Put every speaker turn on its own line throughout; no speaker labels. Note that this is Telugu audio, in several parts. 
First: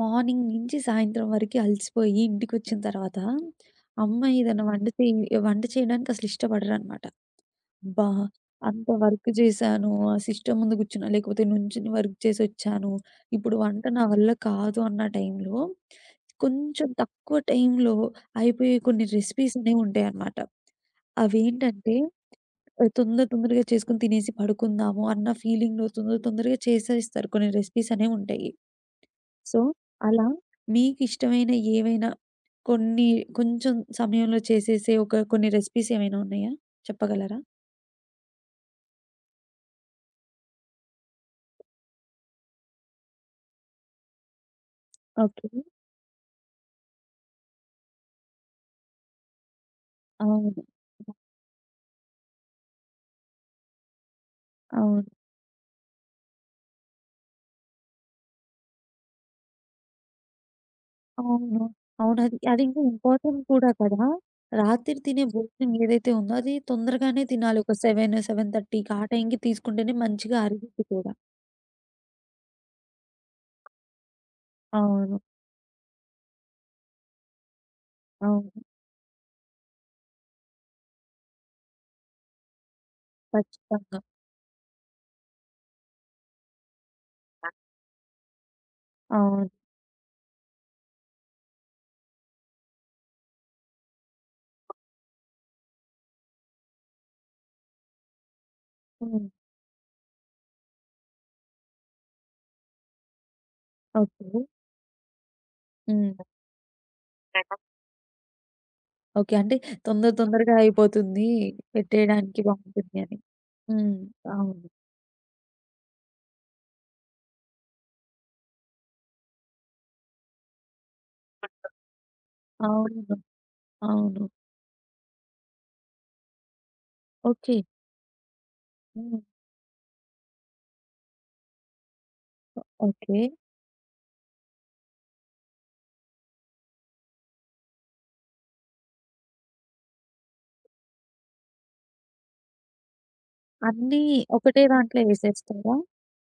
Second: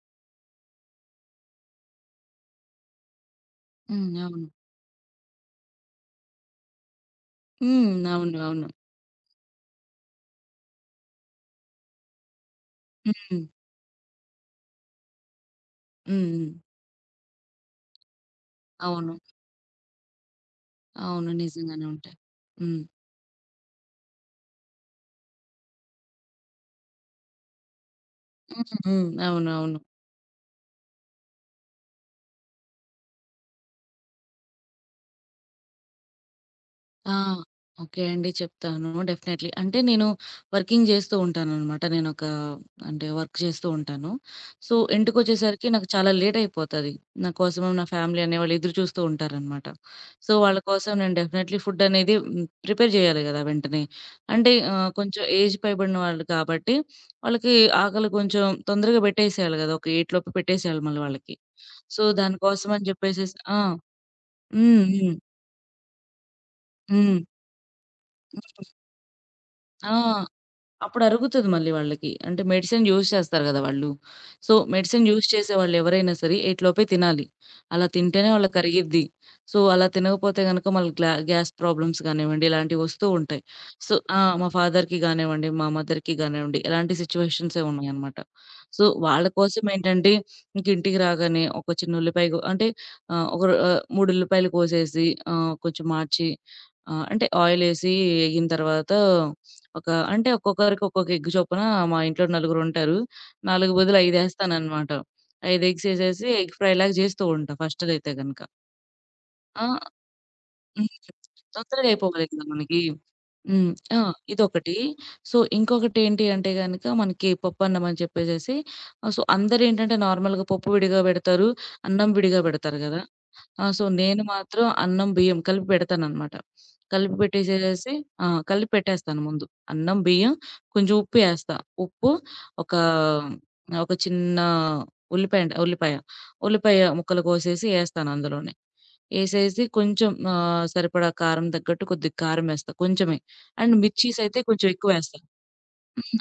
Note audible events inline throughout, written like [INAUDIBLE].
మార్నింగ్ నుంచి సాయంత్రం వరకు అలసిపోయి ఇంటికొచ్చిన తర్వాత,
హ్మ్.
అమ్మ
అవును.
ఏదైనా వంట చేయి వంట చేయడానికి అసలు ఇష్టపడరనమాట.
హ్మ్.
అబ్బా!
అవును. అవును.
అంత వర్క్ చేశాను, ఆ సిస్టమ్ ముందు కూర్చున్నా, లేకపోతే నుంచుని వర్క్ చేసొచ్చాను.
హ్మ్.
ఇప్పుడు వంట నా వల్ల కాదు అన్న టైంలో,
హ్మ్. హ్మ్.
కొంచెం తక్కువ టైంలో అయిపోయే కొన్ని
అవును.
రెసిపీస్ అనేవి ఉంటాయన్నమాట.
అవును. నిజంగానే
అవేంటంటే
ఉంటాయి. హ్మ్.
తొందర తొందరగా చేసుకొని తినేసి పడుకుందాము అన్న ఫీలింగ్‌లో తొందర తొందరగా చేసేస్తారు కొన్ని రెసిపీస్ అనేవి ఉంటాయి.
హ్మ్.
సో,
అవునవును.
అలా మీకిష్టమైన ఏవైనా కొన్ని కొంచెం సమయంలో చేసేసే ఒక కొన్ని రెసిపీస్ ఏమైనా ఉన్నాయా?
ఆ!
చెప్పగలరా?
ఓకే అండి. చెప్తాను డెఫినైట్‌లీ. అంటే నేను వర్కింగ్ జేస్తూ ఉంటాననమాట. నేనొక అంటే వర్క్ చేస్తూ ఉంటాను. So,
okay.
ఇంటికొచ్చేసరికి నాకు చాలా లేట్ అయిపోతది. నా కోసం నా ఫ్యామిలీ అనేవాళ్ళు ఎదురు చూస్తూ ఉంటారనమాట. సో, వాళ్ళ
అవును.
కోసం నేను డెఫినైట్‌లీ ఫుడ్ అనేది ప్రిపేర్ జేయాలి గదా! వెంటనే. అంటే
అవును.
కొంచెం ఏజ్ పైబడిన వాళ్ళు కాబట్టి వాళ్ళకి ఆకలి కొంచెం తొందరగా పెట్టేసేయాలి గదా! ఒక 8 లోపు పెట్టేసేయాలి మళ్ళీ వాళ్ళకి.
అవును.
సో,
అవును. అది అది
దానికోసం
ఇంకా
అని జెప్పేసేసి
ఇంపార్టెంట్
ఆ!
కూడా కదా!
హ్మ్.
రాత్రి
హ్మ్.
తినే భోజనం ఏదైతే ఉందో అది
హ్మ్.
తొందరగానే తినాలి. ఒక 7, 7:30కి ఆ టైంకి
ఆ!
తీసుకుంటేనే మంచిగా అరిగిద్ది
అప్పుడు
కూడా.
అరుగుతది మళ్ళీ వాళ్ళకి. అంటే మెడిసిన్ యూజ్ చేస్తారు గదా! వాళ్ళు. సో, మెడిసిన్
అవును.
యూజ్ చేసేవాళ్ళు ఎవరైనా సరే 8 లోపే తినాలి. అలా తింటేనే వాళ్ళకి
అవును.
కరిగిద్ది. సో, అలా తినకపోతే గనక మళ్ళీ గ్యాస్ ప్రాబ్లమ్స్ గానివ్వండి ఇలాంటివి వస్తూ ఉంటాయి. సో
ఖచ్చితంగా.
ఆ! మా ఫాదర్‌కి గానివ్వండి, మా మదర్‌కి గానివ్వండి ఇలాంటి
ఆ!
సిట్యుయేషన్సే ఉన్నాయన్నమాట. సో, వాళ్ళ
అవును.
కోసం ఏంటంటే ఇంక ఇంటికి రాగానే ఒక చిన్న ఉల్లిపాయ గో అంటే ఆహ్, ఒక రొ ఆహ్, 3 ఉల్లిపాయలు కోసేసి ఆహ్, కొంచెం మార్చి ఆహ్, అంటే ఆయిలేసి ఏగిన తర్వాత
హ్మ్.
ఒక అంటే ఒక్కొక్కరికి ఒక్కొక్క ఎగ్ చొప్పున మా ఇంట్లో నలుగురుంటారు. 4 బదులు 5
ఓకే.
ఏస్తాననమాట. 5 ఎగ్స్
హ్మ్.
ఏసేసి ఎగ్ ఫ్రై లాగా జేస్తూ ఉంటా ఫస్ట్‌దైతే గనక.
ఓకే. అంటే
ఆ!
తొందర తొందరగా
హ్మ్.
అయిపోతుంది.
తొందరగా అయిపోవాలి
పెట్టేయడానికి
కదా! మనకి.
బావుంటుంది అని.
హ్మ్.
హ్మ్.
ఆ!
అవును.
ఇదొకటి. సో, ఇంకొకటేంటి అంటే గనక మనకి పప్పన్నం అని చెప్పేసేసి సో, అందరేంటంటే నార్మల్‌గా పప్పు విడిగా బెడతారు, అన్నం విడిగా బెడతారు గదా!
అవును.
ఆ! సో, నేను
అవును.
మాత్రం అన్నం, బియ్యం కలిపి పెడతాననమాట. కలిపి
ఓకే.
పెట్టేసేసేసి ఆ! కలిపి
హ్మ్.
పెట్టేస్తాను ముందు. అన్నం, బియ్యం కొంచెం ఉప్పు ఏస్తా. ఉప్పు ఒక
ఓకే.
ఒక చిన్న ఉల్లిపాయ. ఉల్లిపాయ ముక్కలు కోసేసి ఏస్తాను అందులోనే. ఏసేసి కొంచెం సరిపడా కారం తగ్గట్టు కొద్దిగా కారం ఏస్తా కొంచెమే. అండ్
అన్నీ
మిర్చీస్ అయితే
ఒకటే
కొంచెం
దాంట్లో
ఎక్కువేస్తా.
ఏసేస్తారా?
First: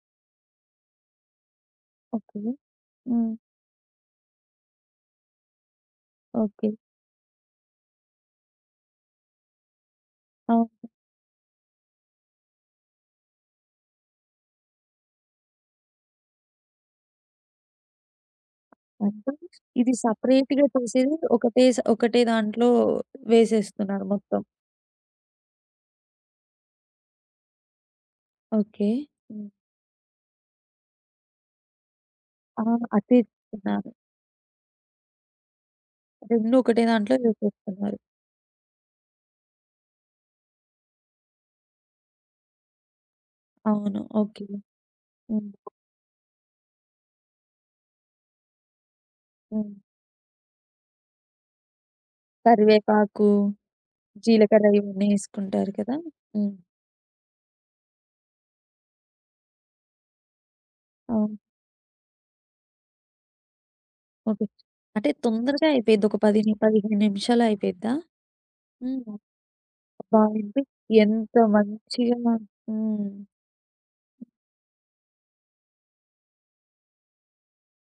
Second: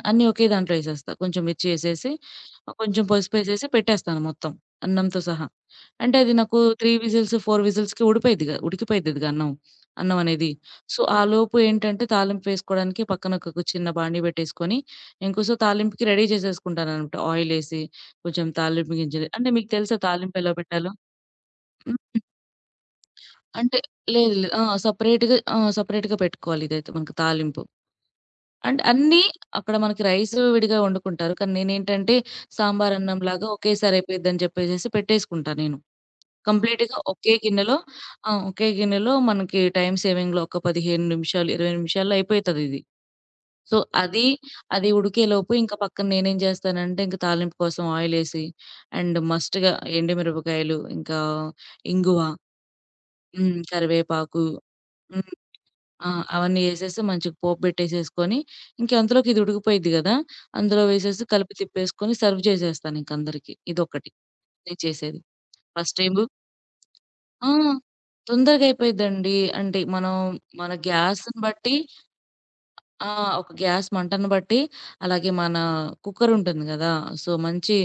అన్నీ ఒకే దాంట్లో ఏసేస్తా. కొంచెం మిర్చి ఏసేసి,
ఓకే.
కొంచెం
హ్మ్.
పసుపేసేసి పెట్టేస్తాను మొత్తం అన్నంతో సహా. అంటే అది నాకు
ఓకే.
3 విజిల్స్, 4 విజిల్స్‌కి ఉడికిపోయిద్దిగా అన్నం. అన్నం అనేది.
అవును.
సో, ఆలోపు ఏంటంటే తాలింపు వేసుకోవడానికి పక్కన ఒక చిన్న బాండీ పెట్టేసుకొని, ఇంకోసారి తాలింపుకి రెడీ చేసేసుకుంటాననమాట. ఆయిలేసి, కొంచెం తాలింపు గింజలు
అంటే
అంటే మీకు
ఇది
తెలుసా తాలింపు ఎలా
సెపరేట్‌గా
పెట్టాలో?
చేసేది
హ్మ్.
ఒకటే దాంట్లో
అంటే
వేసేస్తున్నారు
లేదు
మొత్తం.
లేదు. ఆ! సెపరేట్‌గా ఆ! సెపరేట్‌గా పెట్టుకోవాలి ఇదైతే మనకు తాలింపు. అంటే
ఓకే.
అన్నీ
హ్మ్.
అక్కడ మనకి రైస్ విడిగా వండుకుంటారు. కానీ నేనేంటంటే
ఆ!
సాంబార్
అదే
అన్నంలాగా
చెప్తున్నాను.
ఒకేసారి అయిపోయిద్దని చెప్పేసేసి పెట్టేసుకుంటా నేను.
2 ఒకటే
కంప్లీట్‌గా
దాంట్లో
ఒకే గిన్నెలో
వేసేస్తున్నారు.
ఆ! ఒకే గిన్నెలో మనకి టైమ్ సేవింగ్‌లో ఒక 15 నిమిషాలు, 20 నిమిషాల్లో అయిపోతదిది. సో,
అవును.
అది
ఓకే.
అది
హ్మ్.
ఉడికేలోపు ఇంకా పక్కన నేనేం జేస్తానంటే ఇంక తాలింపు కోసం ఆయిలేసి అండ్
హ్మ్.
మస్ట్‌గా ఎండుమిరపకాయలు, ఇంకా ఇంగువ,
కరివేపాకు
హ్మ్. కరివేపాకు
జీలకర్ర ఇవన్నీ
హ్మ్.
ఏసుకుంటారు కదా!
ఆ!
హ్మ్.
అవన్నీ ఏసేసి మంచిగా పోపు బెట్టేసేసుకొని, ఇంక అందులోకి ఇది ఉడికిపోయిద్ది గదా! అందులో వేసేసి
అవును.
కలిపి తిప్పేసుకొని సర్వ్ చేసేస్తానింక అందరికి. ఇదొకటి
ఓకే.
నేను
అంటే
చేసేది.
తొందరగా
ఫస్ట్
అయిపోయిద్ది. ఒక
టైము
10, 15 నిమిషాల్లో
ఆ!
అయిపోయిద్దా?
తొందరగా
హ్మ్.
అయిపోయిద్దండి. అంటే మనం
బావుంది.
మన
ఎంత
గ్యాస్‌ని బట్టి
మంచిగా హ్మ్.
ఆ! ఒక గ్యాస్ మంటను బట్టి, అలాగే మన కుక్కరుంటుంది గదా! సో, మంచి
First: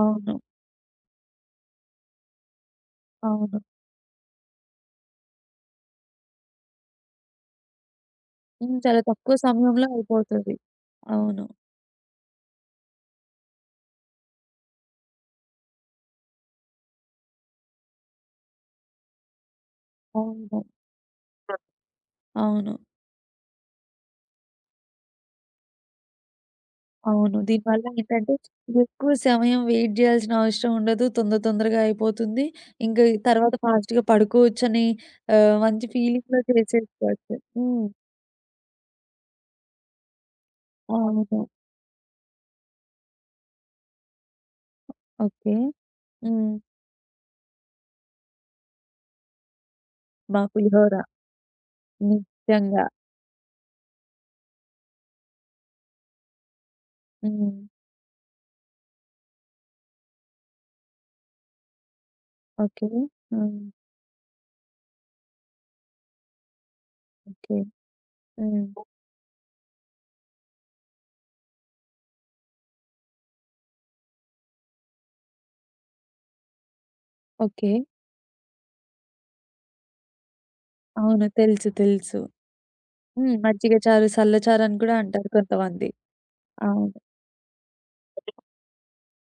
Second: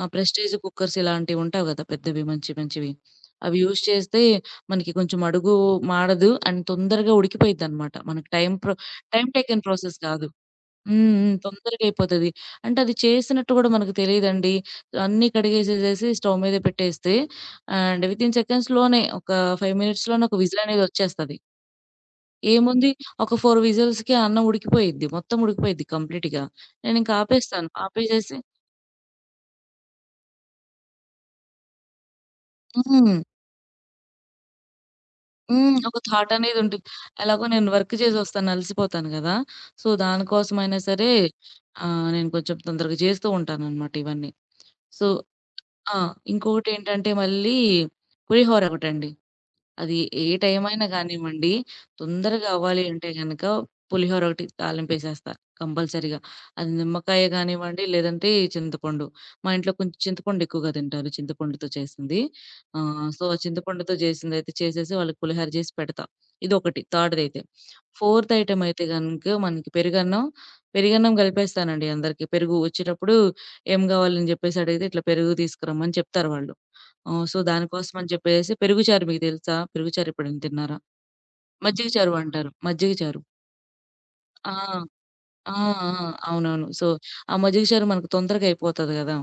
ప్రెస్టీజ్ కుక్కర్స్ ఇలాంటివుంటావు గదా! పెద్దవి మంచి మంచివి. అవి
అవును.
యూజ్ చేస్తే మనకి కొంచెం అడుగు మాడదు అండ్ తొందరగా ఉడికిపోయిద్దనమాట. మనకి టైమ్ ప్రొ
హ్మ్. చాలా
టైమ్
తక్కువ
టేకెన్
సమయంలో
ప్రాసెస్ కాదు.
అయిపోతది.
హ్మ్. హ్మ్.
అవును.
తొందరగా అయిపోతది. అంటే అది చేసినట్టు గూడా మనకు తెలీదండి. అన్నీ కడిగేసేసేసి స్టవ్ మీద పెట్టేస్తే అండ్ వితిన్ సెకండ్స్‌లోనే ఒక 5 మినిట్స్‌లోనే ఒక
అవును.
విజిలనేదొచ్చేస్తది.
అవును.
ఏముంది ఒక 4 విజిల్స్‌కి అన్నం ఉడికిపోయిద్ది. మొత్తం ఉడికిపోయిద్ది కంప్లీట్‌గా. నేనింక
అవును.
ఆపేస్తాను.
దీనివల్ల ఏంటంటే
ఆపేసేసి
ఎక్కువ సమయం వెయిట్ జేయాల్సిన అవసరం ఉండదు. తొందర తొందరగా అయిపోతుంది. ఇంక
హ్మ్.
తర్వాత ఫాస్ట్‌గా పడుకోవచ్చని
హ్మ్.
మంచి
ఒక థాట్
ఫీలింగ్‌లో
అనేదుంటుంది.
చేసేసుకోవచ్చు.
ఎలాగో నేను
హ్మ్.
వర్క్ చేసొస్తాను, అలసిపోతాను గదా! సో, దానికోసమైనా సరే
అవును.
నేను కొంచెం తొందరగా జేస్తూ ఉంటాననమాట ఇవన్నీ. So
okay.
ఆ!
హ్మ్.
ఇంకొకటేంటంటే మళ్ళీ పులిహోర ఒకటండి. అది ఏ
మా
టైమైనా
పులిహోర.
గానివ్వండి, తొందరగా
నిజంగా.
అవ్వాలి అంటే గనక పులిహోర ఒకటి తాలింపేసేస్తా కంపల్సరీగా. అది నిమ్మకాయ
హ్మ్.
గానివ్వండి, లేదంటే చింతపండు. మా ఇంట్లో కొంచెం చింతపండు ఎక్కువగా తింటారు చింతపండుతో చేసింది.
ఓకే.
సో, ఆ
హ్మ్.
చింతపండుతో చేసిందైతే చేసేసి వాళ్ళకి పులిహోర చేసి పెడతా. ఇదొకటి థర్డ్‌దైతే.
ఓకే.
ఫోర్త్ ఐటెమ్
హ్మ్.
అయితే గనుక మనకి పెరుగన్నం. పెరుగన్నం కలిపేస్తానండి అందరికి. పెరుగు వచ్చేటప్పుడు ఏం గావాలని జెప్పేసి అడిగితే ఇట్లా పెరుగు తీసుకురమ్మని చెప్తారు వాళ్ళు. ఓహ్! So,
okay.
దానికోసం అని చెప్పేసి పెరుగుచారు మీకు తెలుసా? పెరుగుచారు ఎప్పుడైనా తిన్నారా?
అవును. తెలుసు.
మజ్జిగ చారు
తెలుసు.
అంటారు. మజ్జిగ చారు.
హ్మ్. మజ్జిగ చారు, సల్ల చారని
ఆ!
కూడా అంటారు
ఆ!
కొంతమంది.
ఆ! అవునవును. సో,
అవును.
ఆ మజ్జిగ చారు మనకు తొందరగా అయిపోతది గదా!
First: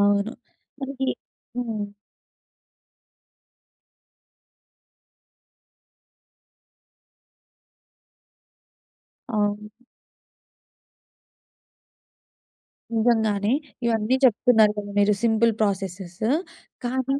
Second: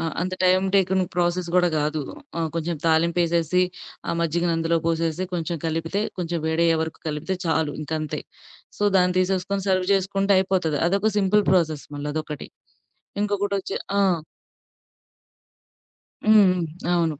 ఆ! అంత టైమ్ టేకింగ్
మనకి
ప్రాసెస్ గూడా
హ్మ్.
గాదు. ఆ! కొంచెం తాలింపేసేసి, ఆ మజ్జిగని అందులో పోసేసి, కొంచెం కలిపితే, కొంచెం వేడయ్యే వరకు కలిపితే చాలు ఇంకంతే. సో, దాన్ని తీసేసుకొని
అవును.
సర్వ్ చేసుకుంటే అయిపోతది. అదొక సింపుల్ ప్రాసెస్ మళ్ళీ అదొకటి.
నిజంగానే.
ఇంకొకటొచ్చి ఆ!
ఇవన్నీ చెప్తున్నారు కదా మీరు సింపుల్ ప్రాసెసెస్.
హ్మ్. హ్మ్. అవును.
కానీ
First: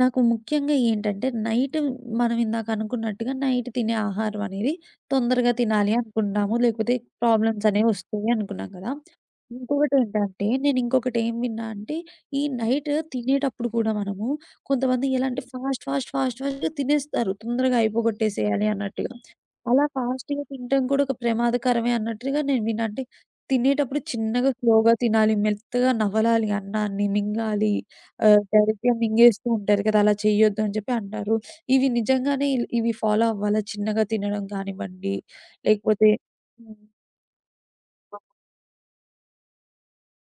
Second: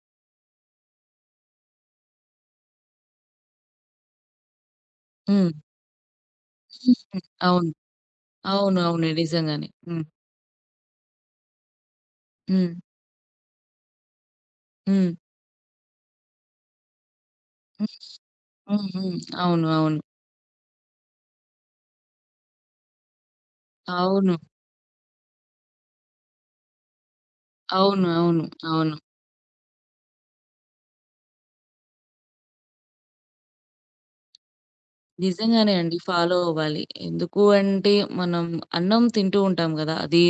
నాకు ముఖ్యంగా ఏంటంటే నైట్ మనం ఇందాక అనుకున్నట్టుగా నైట్ తినే ఆహారం అనేది తొందరగా
హ్మ్.
తినాలి అనుకున్నాము. లేకపోతే ప్రాబ్లమ్స్
అవును.
అనేవి వస్తాయి అనుకున్నాం
అవును.
కదా!
అవును. నిజంగానే. హ్మ్.
ఇంకొకటేంటంటే, నేనింకొకటేం విన్నా అంటే, ఈ
హ్మ్.
నైట్ తినేటప్పుడు కూడా మనము కొంతమంది
హ్మ్.
ఎలా అంటే ఫాస్ట్, ఫాస్ట్, ఫాస్ట్, ఫాస్ట్‌గా తినేస్తారు. తొందరగా
హ్మ్.
అయిపోగొట్టేసేయాలి
హ్మ్.
అన్నట్టుగా.
హ్మ్. అవును.
అలా
అవును.
ఫాస్ట్‌గా తినటం కూడా ఒక ప్రమాదకరమే అన్నట్టుగా నేను విన్నా. అంటే తినేటప్పుడు
అవును.
చిన్నగా స్లోగా తినాలి, మెత్తగా నవలాలి అన్నాన్ని, మింగాలి.
అవును. అవును.
డైరెక్ట్‌గా
అవును.
మింగేస్తూ ఉంటారు కదా! అలా చేయొద్దు అని చెప్పి అంటారు. ఇవి నిజంగానే ఇవి ఫాలో అవ్వాలా? చిన్నగా తినడం కానివ్వండి,
నిజంగానే అండి.
లేకపోతే
ఫాలో
హ్మ్.
అవ్వాలి. ఎందుకు అంటే మనం అన్నం తింటూ ఉంటాం గదా! అది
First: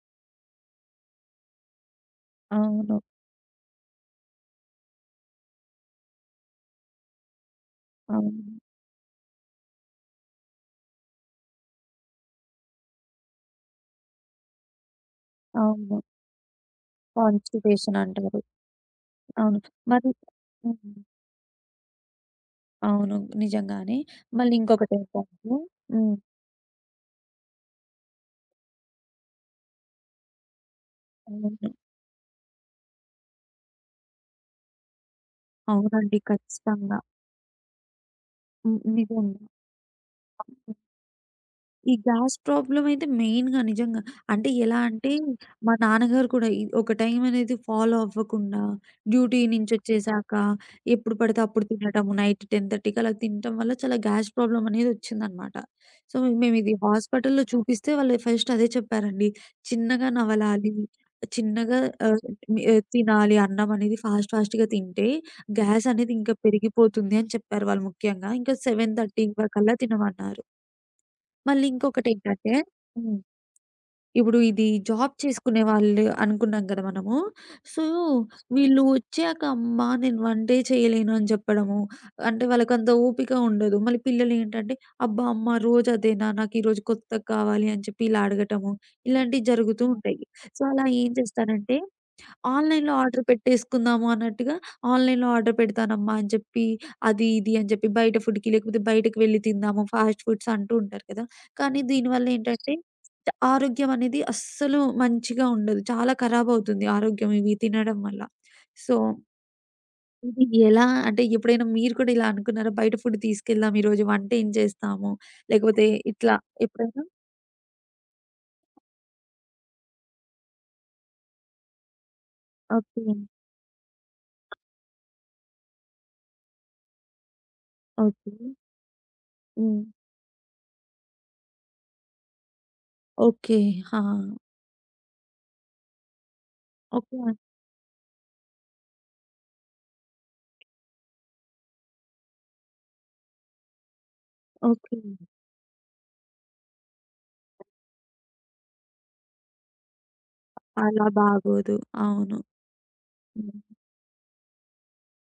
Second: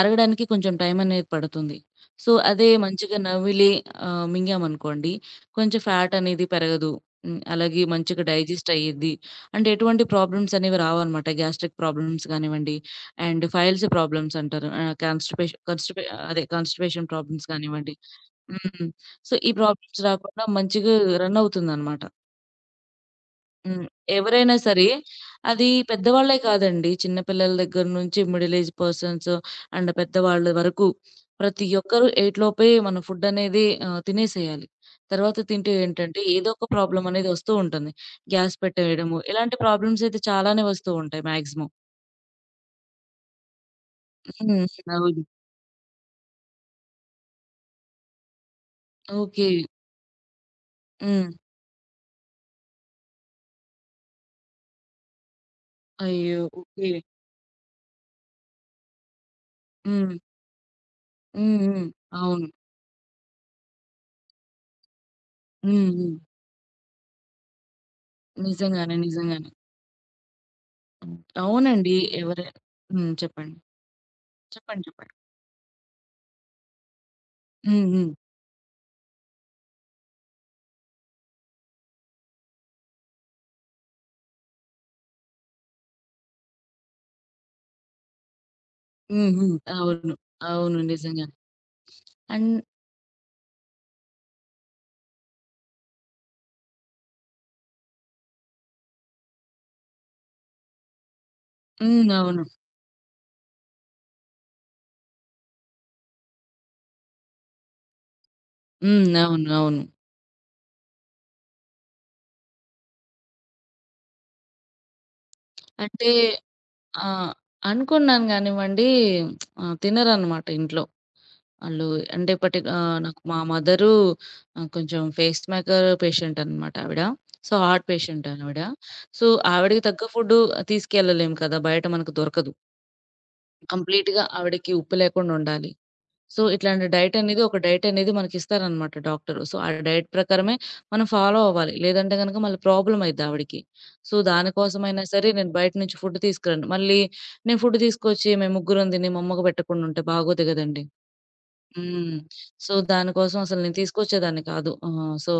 అరగడానికి కొంచెం టైం అనేది పడుతుంది. సో, అదే
అవును.
మంచిగా నమిలి మింగామనుకోండి కొంచెం ఫ్యాట్ అనేది పెరగదు. హ్మ్. అలాగే మంచిగా
అవును.
డైజెస్ట్ అయ్యిద్ది. అంటే ఎటువంటి ప్రాబ్లమ్స్ అనేవి రావన్నమాట. గ్యాస్ట్రిక్ ప్రాబ్లమ్స్ గానివ్వండి అండ్ ఫైల్స్ ప్రాబ్లమ్స్ అంటారు. ఆహ్, కాన్‌స్టిపేషన్
అవును.
కన్‌స్టిపే అదే కాన్‌స్టిపేషన్ ప్రాబ్లమ్స్ కానివ్వండి.
కాన్స్టిపేషన్ అంటారు.
హ్మ్. సో, ఈ
అవును.
ప్రాబ్లమ్స్
మరి
రాకుండా
హ్మ్.
మంచిగా రన్ అవుతుందనమాట.
అవును.
హ్మ్.
నిజంగానే. మళ్ళీ
ఎవరైనా సరే
ఇంకొకటేంటంటే
అది
హ్మ్.
పెద్దవాళ్ళే కాదండి. చిన్న పిల్లల దగ్గర నుంచి మిడిల్ ఏజ్ పర్సన్స్ అండ్ పెద్దవాళ్ళ వరకు ప్రతి
అవును.
ఒక్కరు 8 లోపే మనం ఫుడ్ అనేది తినేసేయాలి. తర్వాత తింటే
అవునండి.
ఏంటంటే ఏదో ఒక
ఖచ్చితంగా.
ప్రాబ్లమ్ అనేది వస్తూ ఉంటుంది. గ్యాస్
హ్మ్.
పెట్టేయడము
నిజంగా.
ఇలాంటి ప్రాబ్లమ్స్ అయితే చాలానే వస్తూ ఉంటాయి మాక్సిమం.
ఈ గ్యాస్ ప్రాబ్లమ్ అయితే మెయిన్‌గా నిజంగా. అంటే
హ్మ్.
ఎలా అంటే,
అవును.
మా నాన్నగారు కూడా ఒక టైం అనేది ఫాలో అవ్వకుండా, డ్యూటీ
ఓకే.
నుంచొచ్చేసాక ఎప్పుడు
హ్మ్.
పడితే అప్పుడు తినటము, నైట్ 10:30కి అలా తినటం వల్ల చాలా గ్యాస్ ప్రాబ్లమ్ అనేదొచ్చిందనమాట. సో,
అయ్యో!
మేము ఇది
ఓకే.
హాస్పిటల్‌లో చూపిస్తే వాళ్ళు ఫస్ట్ అదే చెప్పారండి. చిన్నగా
హ్మ్.
నవలాలి,
హ్మ్.
చిన్నగా
హ్మ్.
ఆహ్,
అవును.
తినాలి అన్నం అనేది ఫాస్ట్ ఫాస్ట్‌గా తింటే గ్యాస్
హ్మ్.
అనేది
హ్మ్.
ఇంకా పెరిగిపోతుంది అని చెప్పారు వాళ్ళు ముఖ్యంగా. ఇంకా
నిజంగానే.
7:30
నిజంగానే.
వరకల్లా తినమన్నారు.
హ్మ్.
మళ్ళీ
అవునండి. ఎవరై
ఇంకొకటేంటంటే
హ్మ్.
హ్మ్.
చెప్పండి.
ఇప్పుడు ఇది
చెప్పండి.
జాబ్
చెప్పండి.
చేసుకునే వాళ్ళు అనుకున్నాం కదా! మనము. సో,
హ్మ్. హ్మ్.
వీళ్ళు వచ్చాక అమ్మా! నేను వంటే చేయలేను అని చెప్పడము. అంటే వాళ్ళకంత ఓపిక ఉండదు. మళ్ళీ పిల్లలేంటంటే, అబ్బా! అమ్మ రోజు అదేనా? నాకు ఈరోజు కొత్తది కావాలి అని చెప్పి ఇలా అడగటము.
హ్మ్.
ఇలాంటివి
హ్మ్.
జరుగుతూ
అవును.
ఉంటాయి. సో,
అవును.
అలా ఏం
నిజంగానే.
చేస్తానంటే
అండ్
ఆన్‌లైన్‌లో ఆర్డర్ పెట్టేసుకుందాము అన్నట్టుగా, ఆన్‌లైన్‌లో ఆర్డర్ పెడతానమ్మా అని చెప్పి, అది ఇది అని చెప్పి బయట ఫుడ్‌కి లేకపోతే బయటకి వెళ్లి తిందాము ఫాస్ట్ ఫుడ్స్ అంటూ ఉంటారు కదా! కానీ
హ్మ్.
దీనివల్ల
అవును.
ఏంటంటే ఆరోగ్యం అనేది అస్సలు మంచిగా ఉండదు. చాలా ఖరాబ్ అవుతుంది ఆరోగ్యం ఇవి తినడం వల్ల. సో,
హ్మ్. అవును. అవును.
ఇది ఎలా అంటే ఎప్పుడైనా మీరు కూడా ఇలా అనుకున్నారా? బయట ఫుడ్ తీసుకెళ్దాం ఈరోజు వంట ఏం చేస్తాము? లేకపోతే
అంటే
ఇట్లా ఎప్పుడైనా?
ఆ! అనుకున్నాను గానివ్వండి ఆ! తినరనమాట ఇంట్లో. ఆళ్ళు
ఓకే.
నాకు మా మదరు కొంచెం ఫేస్ మేకర్ పేషెంట్ అనమాట ఆవిడ. So, heart patient
okay.
ఆవిడ. సో,
హ్మ్.
ఆవిడకి తగ్గ ఫుడ్డు తీసుకెళ్ళలేం కదా! బయట మనకు దొరకదు.
ఓకే. ఆ!
కంప్లీట్‌గా ఆవిడకి ఉప్పు లేకుండా ఉండాలి. సో, ఇట్లాంటి డైట్
ఓకే.
అనేది ఒక డైట్ అనేది మనకిస్తారనమాట డాక్టరు. సో, ఆ డైట్ ప్రకారమే మనం ఫాలో అవ్వాలి. లేదంటే గనక మళ్ళీ ప్రాబ్లమ్ అయిద్ది ఆవిడకి. So,
okay.
దానికోసమైనా సరే నేను బయట నుంచి ఫుడ్ తీసుకురాను. మళ్ళీ నేను ఫుడ్ తీసుకొచ్చి మేము ముగ్గురం తిని మా అమ్మకు పెట్టకుండుంటే బాగోదు గదండీ!
అలా బాగోదు.
హ్మ్.
అవును.
సో, దానికోసం
హ్మ్.
అసలు నేను తీసుకొచ్చేదాన్ని కాదు. సో,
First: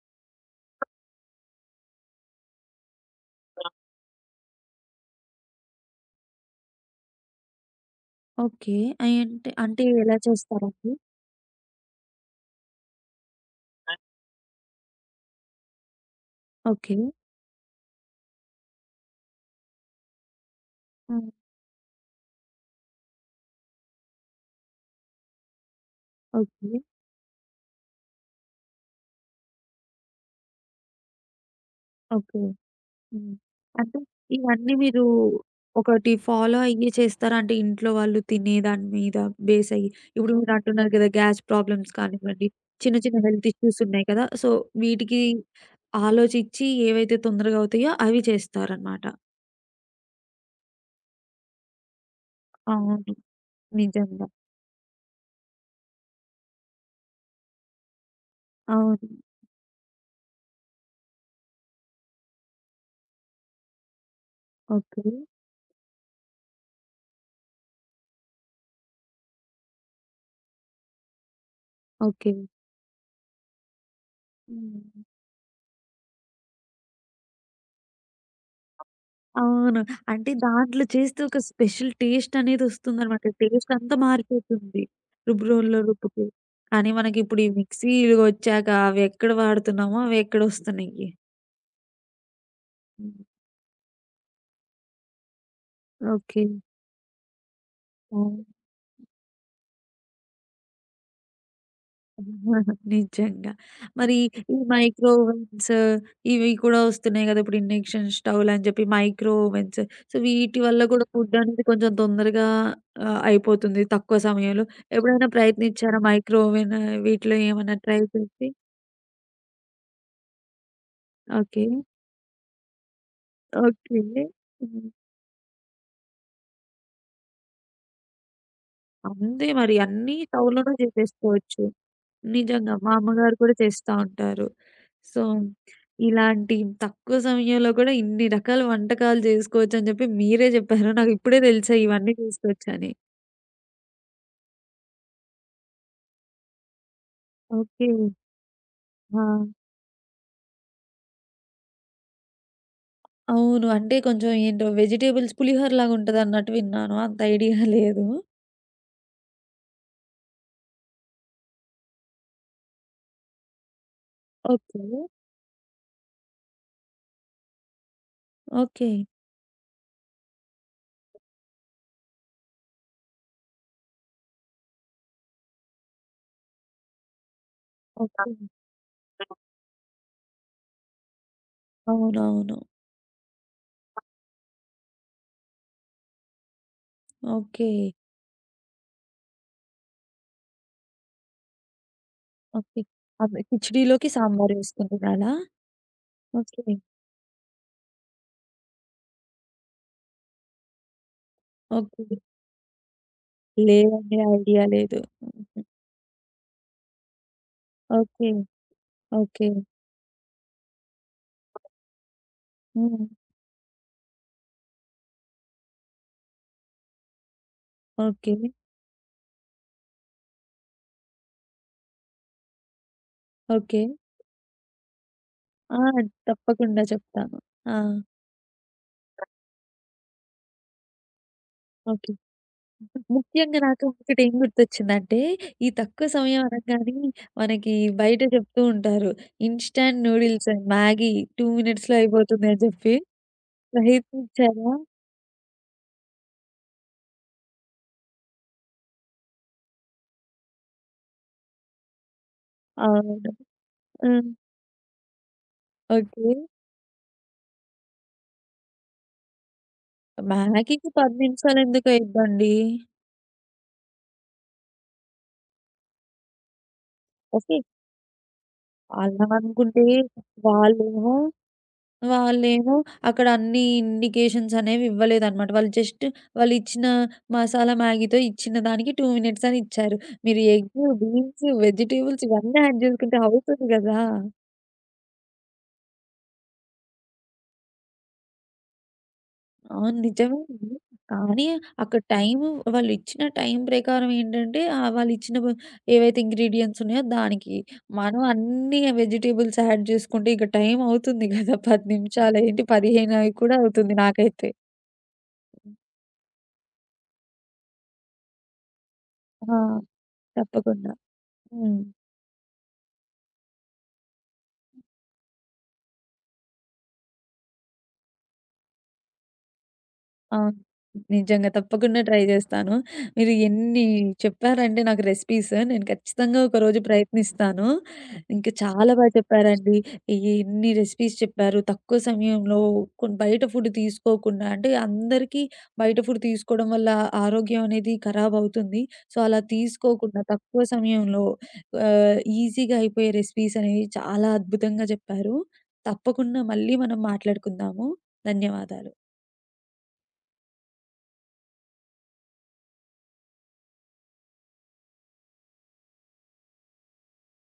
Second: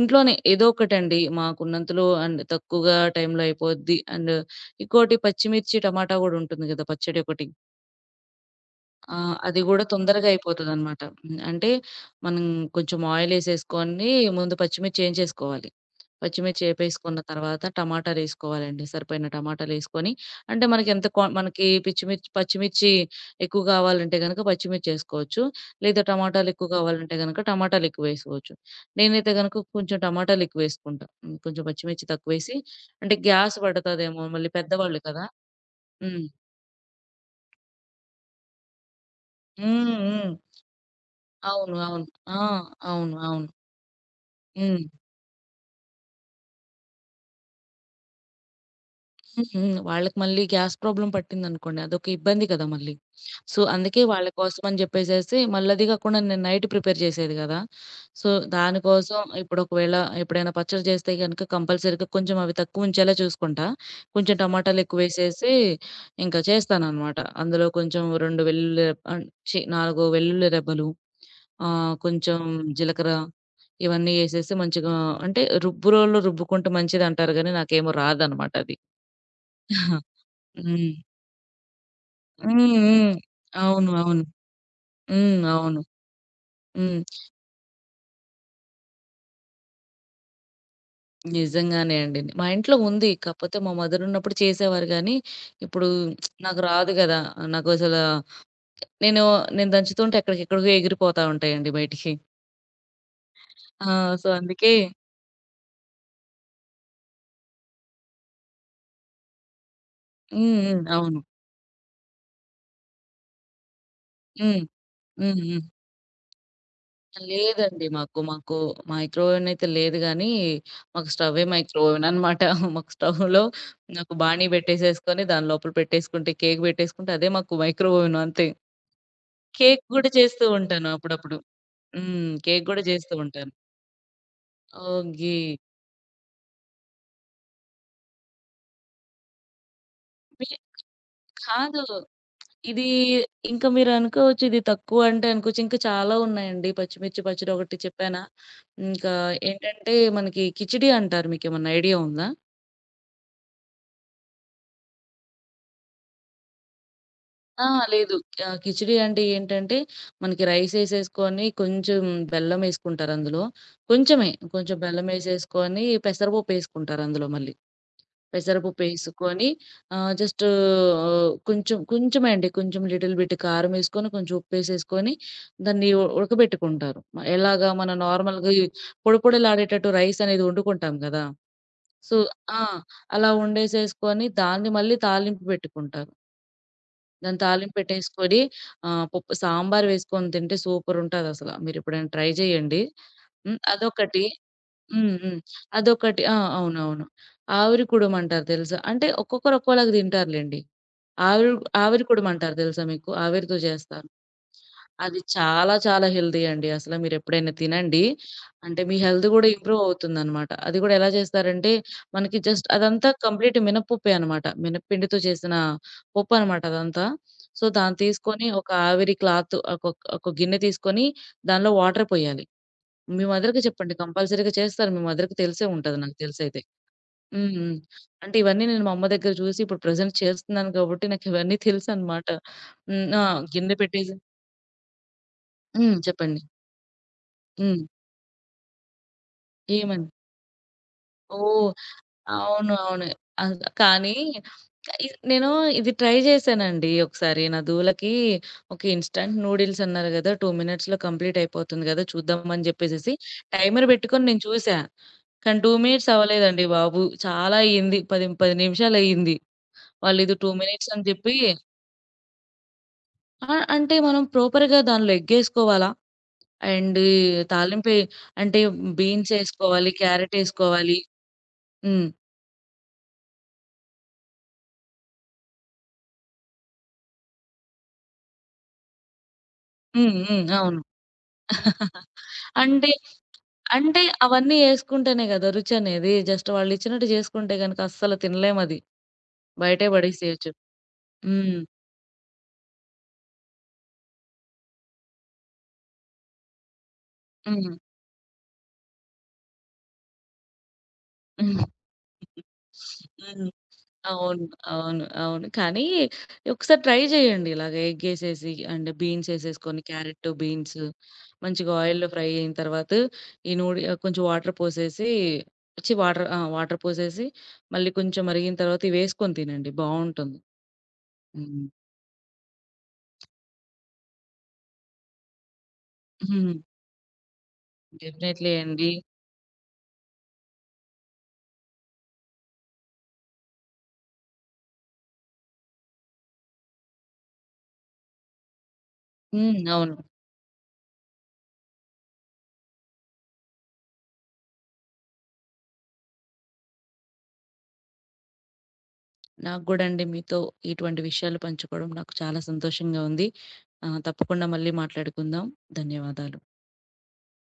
ఇంట్లోనే ఏదో ఒకటండి మాకున్నంతలో అండ్ తక్కువగా టైంలో
ఆ!
అయిపోద్ది. అండ్ ఇంకోటి పచ్చిమిర్చి, టమాటా గూడా ఉంటుంది గదా! పచ్చడి ఒకటి.
ఓకే.
ఆ!
ఏంటి
అది
అంటే
గూడా
ఎలా
తొందరగా
చేస్తారండి?
అయిపోతదనమాట. హ్మ్. అంటే మనం కొంచెం
అ
ఆయిలేసేసుకొని ముందు పచ్చిమిర్చి ఏంచేసుకోవాలి. పచ్చిమిర్చి
ఓకే.
ఏపేసుకున్న తర్వాత టమాటాలేసుకోవాలండి. సరిపోయిన టమాటాలేసుకొని అంటే మనకెంత క్వా
హ్మ్.
మనకి పచ్చిమిర్చి ఎక్కువ కావాలంటే గనక పచ్చిమిర్చేసుకోవచ్చు. లేదా టమాటాలెక్కువ
ఓకే.
కావాలంటే గనక టమాటాలెక్కువేసుకోవచ్చు. నేనైతే గనక కొంచెం టమాటాలెక్కువేసుకుంటా. హ్మ్. కొంచెం పచ్చిమిర్చి
ఓకే.
తక్కువేసి అంటే
హ్మ్.
గ్యాస్
అంటే
పడతదేమో మళ్ళీ
ఇవన్నీ
పెద్దవాళ్ళు
మీరు
కదా!
ఒకటి
హ్మ్.
ఫాలో అయ్యి చేస్తారా? అంటే ఇంట్లో వాళ్ళు తినే దాని మీద బేస్ అయ్యి.
హ్మ్.
ఇప్పుడు
హ్మ్.
మీరు అంటున్నారు కదా! గ్యాస్
అవును.
ప్రాబ్లమ్స్
అవును. ఆ!
కానివ్వండి, చిన్న
అవును.
చిన్న
అవును.
హెల్త్ ఇష్యూస్ ఉన్నాయి కదా! సో,
హ్మ్.
వీటికి ఆలోచించి ఏవైతే తొందరగా అవుతాయో అవి చేస్తారనమాట.
హ్మ్. హ్మ్. వాళ్ళకి మళ్ళీ గ్యాస్ ప్రాబ్లమ్ పట్టిందనుకోండి అదొక ఇబ్బంది కదా! మళ్ళీ.
అవును.
సో, అందుకే
నిజంగా.
వాళ్ళ కోసం అని జెప్పేసేసి మళ్ళీ అది కాకుండా నేను నైట్ ప్రిపేర్ చేసేది గదా! సో,
అవును.
దానికోసం ఇప్పుడు ఒకవేళ ఎప్పుడైనా పచ్చడి చేస్తే గనుక కంపల్సరీగా కొంచెం అవి తక్కువుంచేలా చూసుకుంటా. కొంచెం టమాటాలు
ఓకే.
ఎక్కువేసేసి ఇంకా చేస్తాననమాట. అందులో కొంచెం 2 వెల్లుల్లి రెబ్ ఆహ్, ఛీ 4 వెల్లుల్లి రెబ్బలు,
ఓకే.
కొంచెం జీలకర్ర ఇవన్నీ ఏసేసి మంచిగా
హ్మ్.
అంటే రుబ్బురోల్లో రుబ్బుకుంటే మంచిదంటారు గానీ, నాకేమో రాదనమాట అది.
అవును.
[LAUGHS]
అంటే దాంట్లో
హ్మ్.
చేస్తే ఒక స్పెషల్ టేస్ట్
హ్మ్. హ్మ్.
అనేదొస్తుందనమాట. టేస్ట్
అవును.
అంతా
అవును.
మారిపోతుంది.
హ్మ్.
రుబ్బురోల్లో
అవును.
రుబ్బితే. కానీ
హ్మ్.
మనకిప్పుడు ఈ మిక్సీలు ఒచ్చాక అవెక్కడ వాడుతున్నామో అవెక్కడొస్తున్నాయి.
నిజంగానే అండి. మా ఇంట్లో ఉంది.
హ్మ్.
కాకపోతే మా మదర్ ఉన్నప్పుడు చేసేవారు గానీ, ఇప్పుడు
ఓకే.
నాకు రాదు గదా! నాకు అసలు
ఆ!
నేను నేను దంచుతుంటే ఎక్కడికెక్కడికో ఎగిరిపోతా ఉంటాయండి బయటికి.
నిజంగా.
ఆ!
మరి
సో,
ఈ
అందుకే
మైక్రో ఓవెన్స్ ఇవి కూడా వస్తున్నాయి కదా! ఇప్పుడు ఇండక్షన్ స్టవ్‌లని చెప్పి మైక్రో ఓవెన్స్. సో,
హ్మ్.
వీటి
హ్మ్.
వల్ల కూడా
అవును.
ఫుడ్ అనేది కొంచెం తొందరగా అయిపోతుంది తక్కువ
హ్మ్.
సమయంలో. ఎప్పుడైనా
హ్మ్. హ్మ్.
ప్రయత్నించారా మైక్రో ఓవెన్ వీటిలో ఏమన్నా
లేదండి.
ట్రై
మాకు,
చేసి?
మాకు మైక్రో‌వెవ్‌న్ అయితే లేదు గానీ, మాకు స్టవ్వే
ఓకే.
మైక్రో‌వెవ్‌న్ అనమాట. [LAUGHS] మాకు స్టవ్‌లో
ఓకే.
నాకు బాణీ
హ్మ్.
పెట్టేసేసుకొని, దాని లోపల పెట్టేసుకుంటే, కేక్ పెట్టేసుకుంటే, అదే మాకు మైక్రో‌వెవ్‌న్ అంతే.
అంతే మరి
కేక్ గూడా
అన్నీ
చేస్తూ
స్టవ్‌లోనే
ఉంటాను అప్పుడప్పుడు.
చేసేసుకోవచ్చు.
హ్మ్. కేక్
నిజంగా.
గూడా
మా
చేస్తూ
అమ్మగారు
ఉంటాను.
కూడా చేస్తా ఉంటారు. So,
okay.
ఇలాంటి తక్కువ సమయంలో కూడా ఇన్ని రకాల వంటకాలు జేసుకోవచ్చని జెప్పి
మీ
మీరే జెప్పారు. నాకిప్పుడే
కాదు.
తెలిసాయి ఇవన్నీ
ఇది
జేసుకోవచ్చని.
ఇంకా మీరనుకోవచ్చు ఇది తక్కువ అంటే అనుకోవచ్చు. ఇంకా చాలా ఉన్నాయండి. పచ్చిమిర్చి పచ్చడి ఒకటి
ఓకే.
చెప్పానా? ఇంకా
ఆ!
ఏంటంటే, మనకి కిచిడి అంటారు. మీకేమన్నా ఐడియా ఉందా?
అవును. అంటే కొంచెం ఏంటో వెజిటబుల్స్ పులిహోర లాగా ఉంటదన్నట్టు విన్నాను. అంత ఐడియా
ఆ!
లేదు.
లేదు. కిచిడి అంటే ఏంటంటే, మనకి రైస్ ఏసేసుకొని కొంచెం బెల్లం ఏసుకుంటారందులో. కొంచెమే, కొంచెం
ఓకే.
బెల్లం ఏసేసుకొని పెసరపప్పు ఏసుకుంటారందులో మళ్ళీ. పెసరపప్పు
ఓకే.
ఏసుకొని ఆహ్, జస్ట్ కొంచెం కొంచెమే అండి. కొంచెం లిటిల్ బిట్ కారం ఏసుకొని, కొంచెం ఉప్పేసేసుకొని దాన్ని ఉడకబెట్టుకుంటారు. ఎలాగా మనం
ఓకే.
నార్మల్‌గా ఈ పొడి పొడిలాడేటట్టు రైస్ అనేది వండుకుంటాం గదా! సో
అవునవును.
ఆ! అలా వండేసేసుకొని దాన్ని మళ్ళీ తాలింపు పెట్టుకుంటారు. దాని
ఓకే.
తాలింపు పెట్టేసుకొని పప్పు సాంబార్ వేసుకొని తింటే సూపరుంటదసల. మీరెప్పుడైనా ట్రై
ఓకే.
జేయండి.
అదే
హ్మ్.
కిచిడీలోకి
అదొకటి.
సాంబార్
హ్మ్.
వేసుకుంటున్నారా?
హ్మ్. అదొకటి. ఆ!
ఓకే.
అవునవును. ఆవిరి కుడుమంటారు తెలుసా? అంటే ఒక్కొక్కరు ఒక్కోలాగా తింటారులెండి. ఆవిరి ఆవిరి
ఓకే.
కుడుమంటారు తెలుసా మీకు? ఆవిరితో జేస్తారు.
లేదండి. ఐడియా లేదు.
అది
హుహు.
చాలా చాలా హెల్తీ అండి. అసల మీరెప్పుడైనా తినండి.
ఓకే.
అంటే మీ హెల్త్
ఓకే.
గూడా ఇంప్రూవ్ అవుతుందనమాట. అది గూడా ఎలా చేస్తారంటే, మనకి జస్ట్
హ్మ్.
అదంతా కంప్లీట్ మినపప్పే అనమాట. మినప్పిండితో చేసిన పప్పనమాట అదంతా. సో, దాన్ని
ఓకే.
తీసుకొని ఒక ఆవిరి క్లాత్ ఒక ఒక గిన్నె తీసుకొని దానిలో వాటర్ పొయ్యాలి. మీ మదర్‌కి
ఓకే.
చెప్పండి కంపల్సరీగా చేస్తారు. మీ మదర్‌కి తెలిసే
ఆ!
ఉంటది నాకు తెలిసైతే.
తప్పకుండా చెప్తాను.
హ్మ్. హ్మ్.
ఆ!
అంటే ఇవన్నీ నేను మా అమ్మ దగ్గర చూసి ఇప్పుడు ప్రెజెంట్ చేస్తున్నాను కాబట్టి నాకివన్నీ
ఓకే.
తెలుసనమాట. హ్మ్. ఆ!
ముఖ్యంగా
గిన్నె
నాకు
పెట్టేసి
ఒకటేం గుర్తొచ్చిందంటే, ఈ
హ్మ్.
తక్కువ సమయం
చెప్పండి.
అనంగానే మనకి
హ్మ్.
బయట చెప్తూ ఉంటారు. ఇన్‌స్టాంట్
ఏమని?
నూడిల్స్ అండ్ మ్యాగీ 2
ఓహ్!
మినిట్స్‌లో అయిపోతుంది అని
అవును.
చెప్పి.
అవును. అస కానీ
ప్రయత్నించారా?
నేను ఇది ట్రై జేశానండి ఒకసారి. నదూలకి ఒక ఇన్‌స్టంట్ నూడిల్స్ అన్నారు గదా! 2 మినిట్స్‌లో కంప్లీట్ అయిపోతుంది గదా! చూద్దాం అని జెప్పేసేసి
అవును.
టైమర్
ఆ!
బెట్టుకొని నేను చూసా. కానీ 2 మినిట్స్
ఓకే.
అవ్వలేదండి బాబు. చాలా అయ్యింది. 10, 10 నిమిషాలయ్యింది. వాళ్ళేదో 2
మ్యాగీకి
మినిట్స్ అని
10
జెప్పి
నిమిషాలెందుకు అయిద్దండి?
ఆ! అంటే మనం ప్రాపర్‌గా దానిలో ఎగ్గేసుకోవాలా? And
okay.
తాలింపే అంటే
అలా
బీన్స్
అనుకుంటే
ఏసుకోవాలి, క్యారటేసుకోవాలి.
వాళ్ళేమో
హ్మ్.
వాళ్ళేమో అక్కడ అన్ని ఇండికేషన్స్ అనేవి ఇవ్వలేదనమాట. వాళ్ళు జస్ట్ వాళ్ళిచ్చిన మసాలా మ్యాగీతో ఇచ్చిన దానికి 2 మినిట్స్ అని ఇచ్చారు.
హ్మ్.
మీరు
హ్మ్. అవును.
ఎగ్గు, బీన్స్, వెజిటబుల్స్ ఇవన్నీ యాడ్
అంటే,
చేసుకుంటే అవుతుంది గదా!
అంటే అవన్నీ యేసుకుంటేనే గదా! రుచనేది. జస్ట్ వాళ్ళిచ్చినట్టు జేసుకుంటే గనక అస్సలు తినలేమది. బయటే
అవును. నిజమే
పడేసేయొచ్చు.
అండి. కానీ
హ్మ్.
అక్కడ టైము వాళ్ళు ఇచ్చిన టైం ప్రకారం ఏంటంటే వాళ్ళిచ్చిన వ ఏవైతే ఇంగ్రీడియెంట్స్ ఉన్నాయో దానికి.
హ్మ్.
మనం అన్ని వెజిటబుల్స్ యాడ్ చేసుకుంటే ఇక టైం అవుతుంది గదా!
హ్మ్.
10 నిమిషాలేంటి 15
హ్మ్.
కూడా అవుతుంది
అవును.
నాకైతే.
అవును. అవును. కానీ ఒకసారి ట్రై జేయండి. ఇలాగ ఎగ్గేసేసి అండ్ బీన్స్
ఆ!
యేసేసుకొని క్యారెట్, బీన్స్
తప్పకుండా.
మంచిగా
హ్మ్.
ఆయిల్‌లో ఫ్రై అయిన తర్వాత కొంచెం వాటర్ పోసేసి ఛీ! వాటర్ ఆ! వాటర్ పోసేసి మళ్ళీ కొంచెం మరిగిన తర్వాత ఇవేసుకొని తినండి బావుంటుంది.
అవును. నిజంగా.
హ్మ్.
తప్పకుండా ట్రై జేస్తాను. మీరు ఎన్ని చెప్పారంటే నాకు రెసిపీస్ నేను ఖచ్చితంగా
హ్మ్.
ఒకరోజు ప్రయత్నిస్తాను. ఇంకా
డెఫినైట్‌లీ అండి.
చాలా బా చెప్పారండి. ఈ ఎన్ని రెసిపీస్ చెప్పారు. తక్కువ సమయంలో కొన్ బయట ఫుడ్ తీసుకోకుండా అంటే అందరికీ బయట ఫుడ్ తీసుకోవడం వల్ల ఆరోగ్యం అనేది ఖరాబవుతుంది. సో, అలా
హ్మ్. అవును.
తీసుకోకుండా తక్కువ సమయంలో ఈజీగా అయిపోయే రెసిపీస్ అనేవి చాలా అద్భుతంగా జెప్పారు. తప్పకుండా మళ్ళీ మనం మాట్లాడుకుందాము. ధన్యవాదాలు.
నాకు గూడా అండి మీతో ఇటువంటి విషయాలు పంచుకోవడం నాకు చాలా సంతోషంగా ఉంది. తప్పకుండా మళ్ళీ మాట్లాడుకుందాం. ధన్యవాదాలు.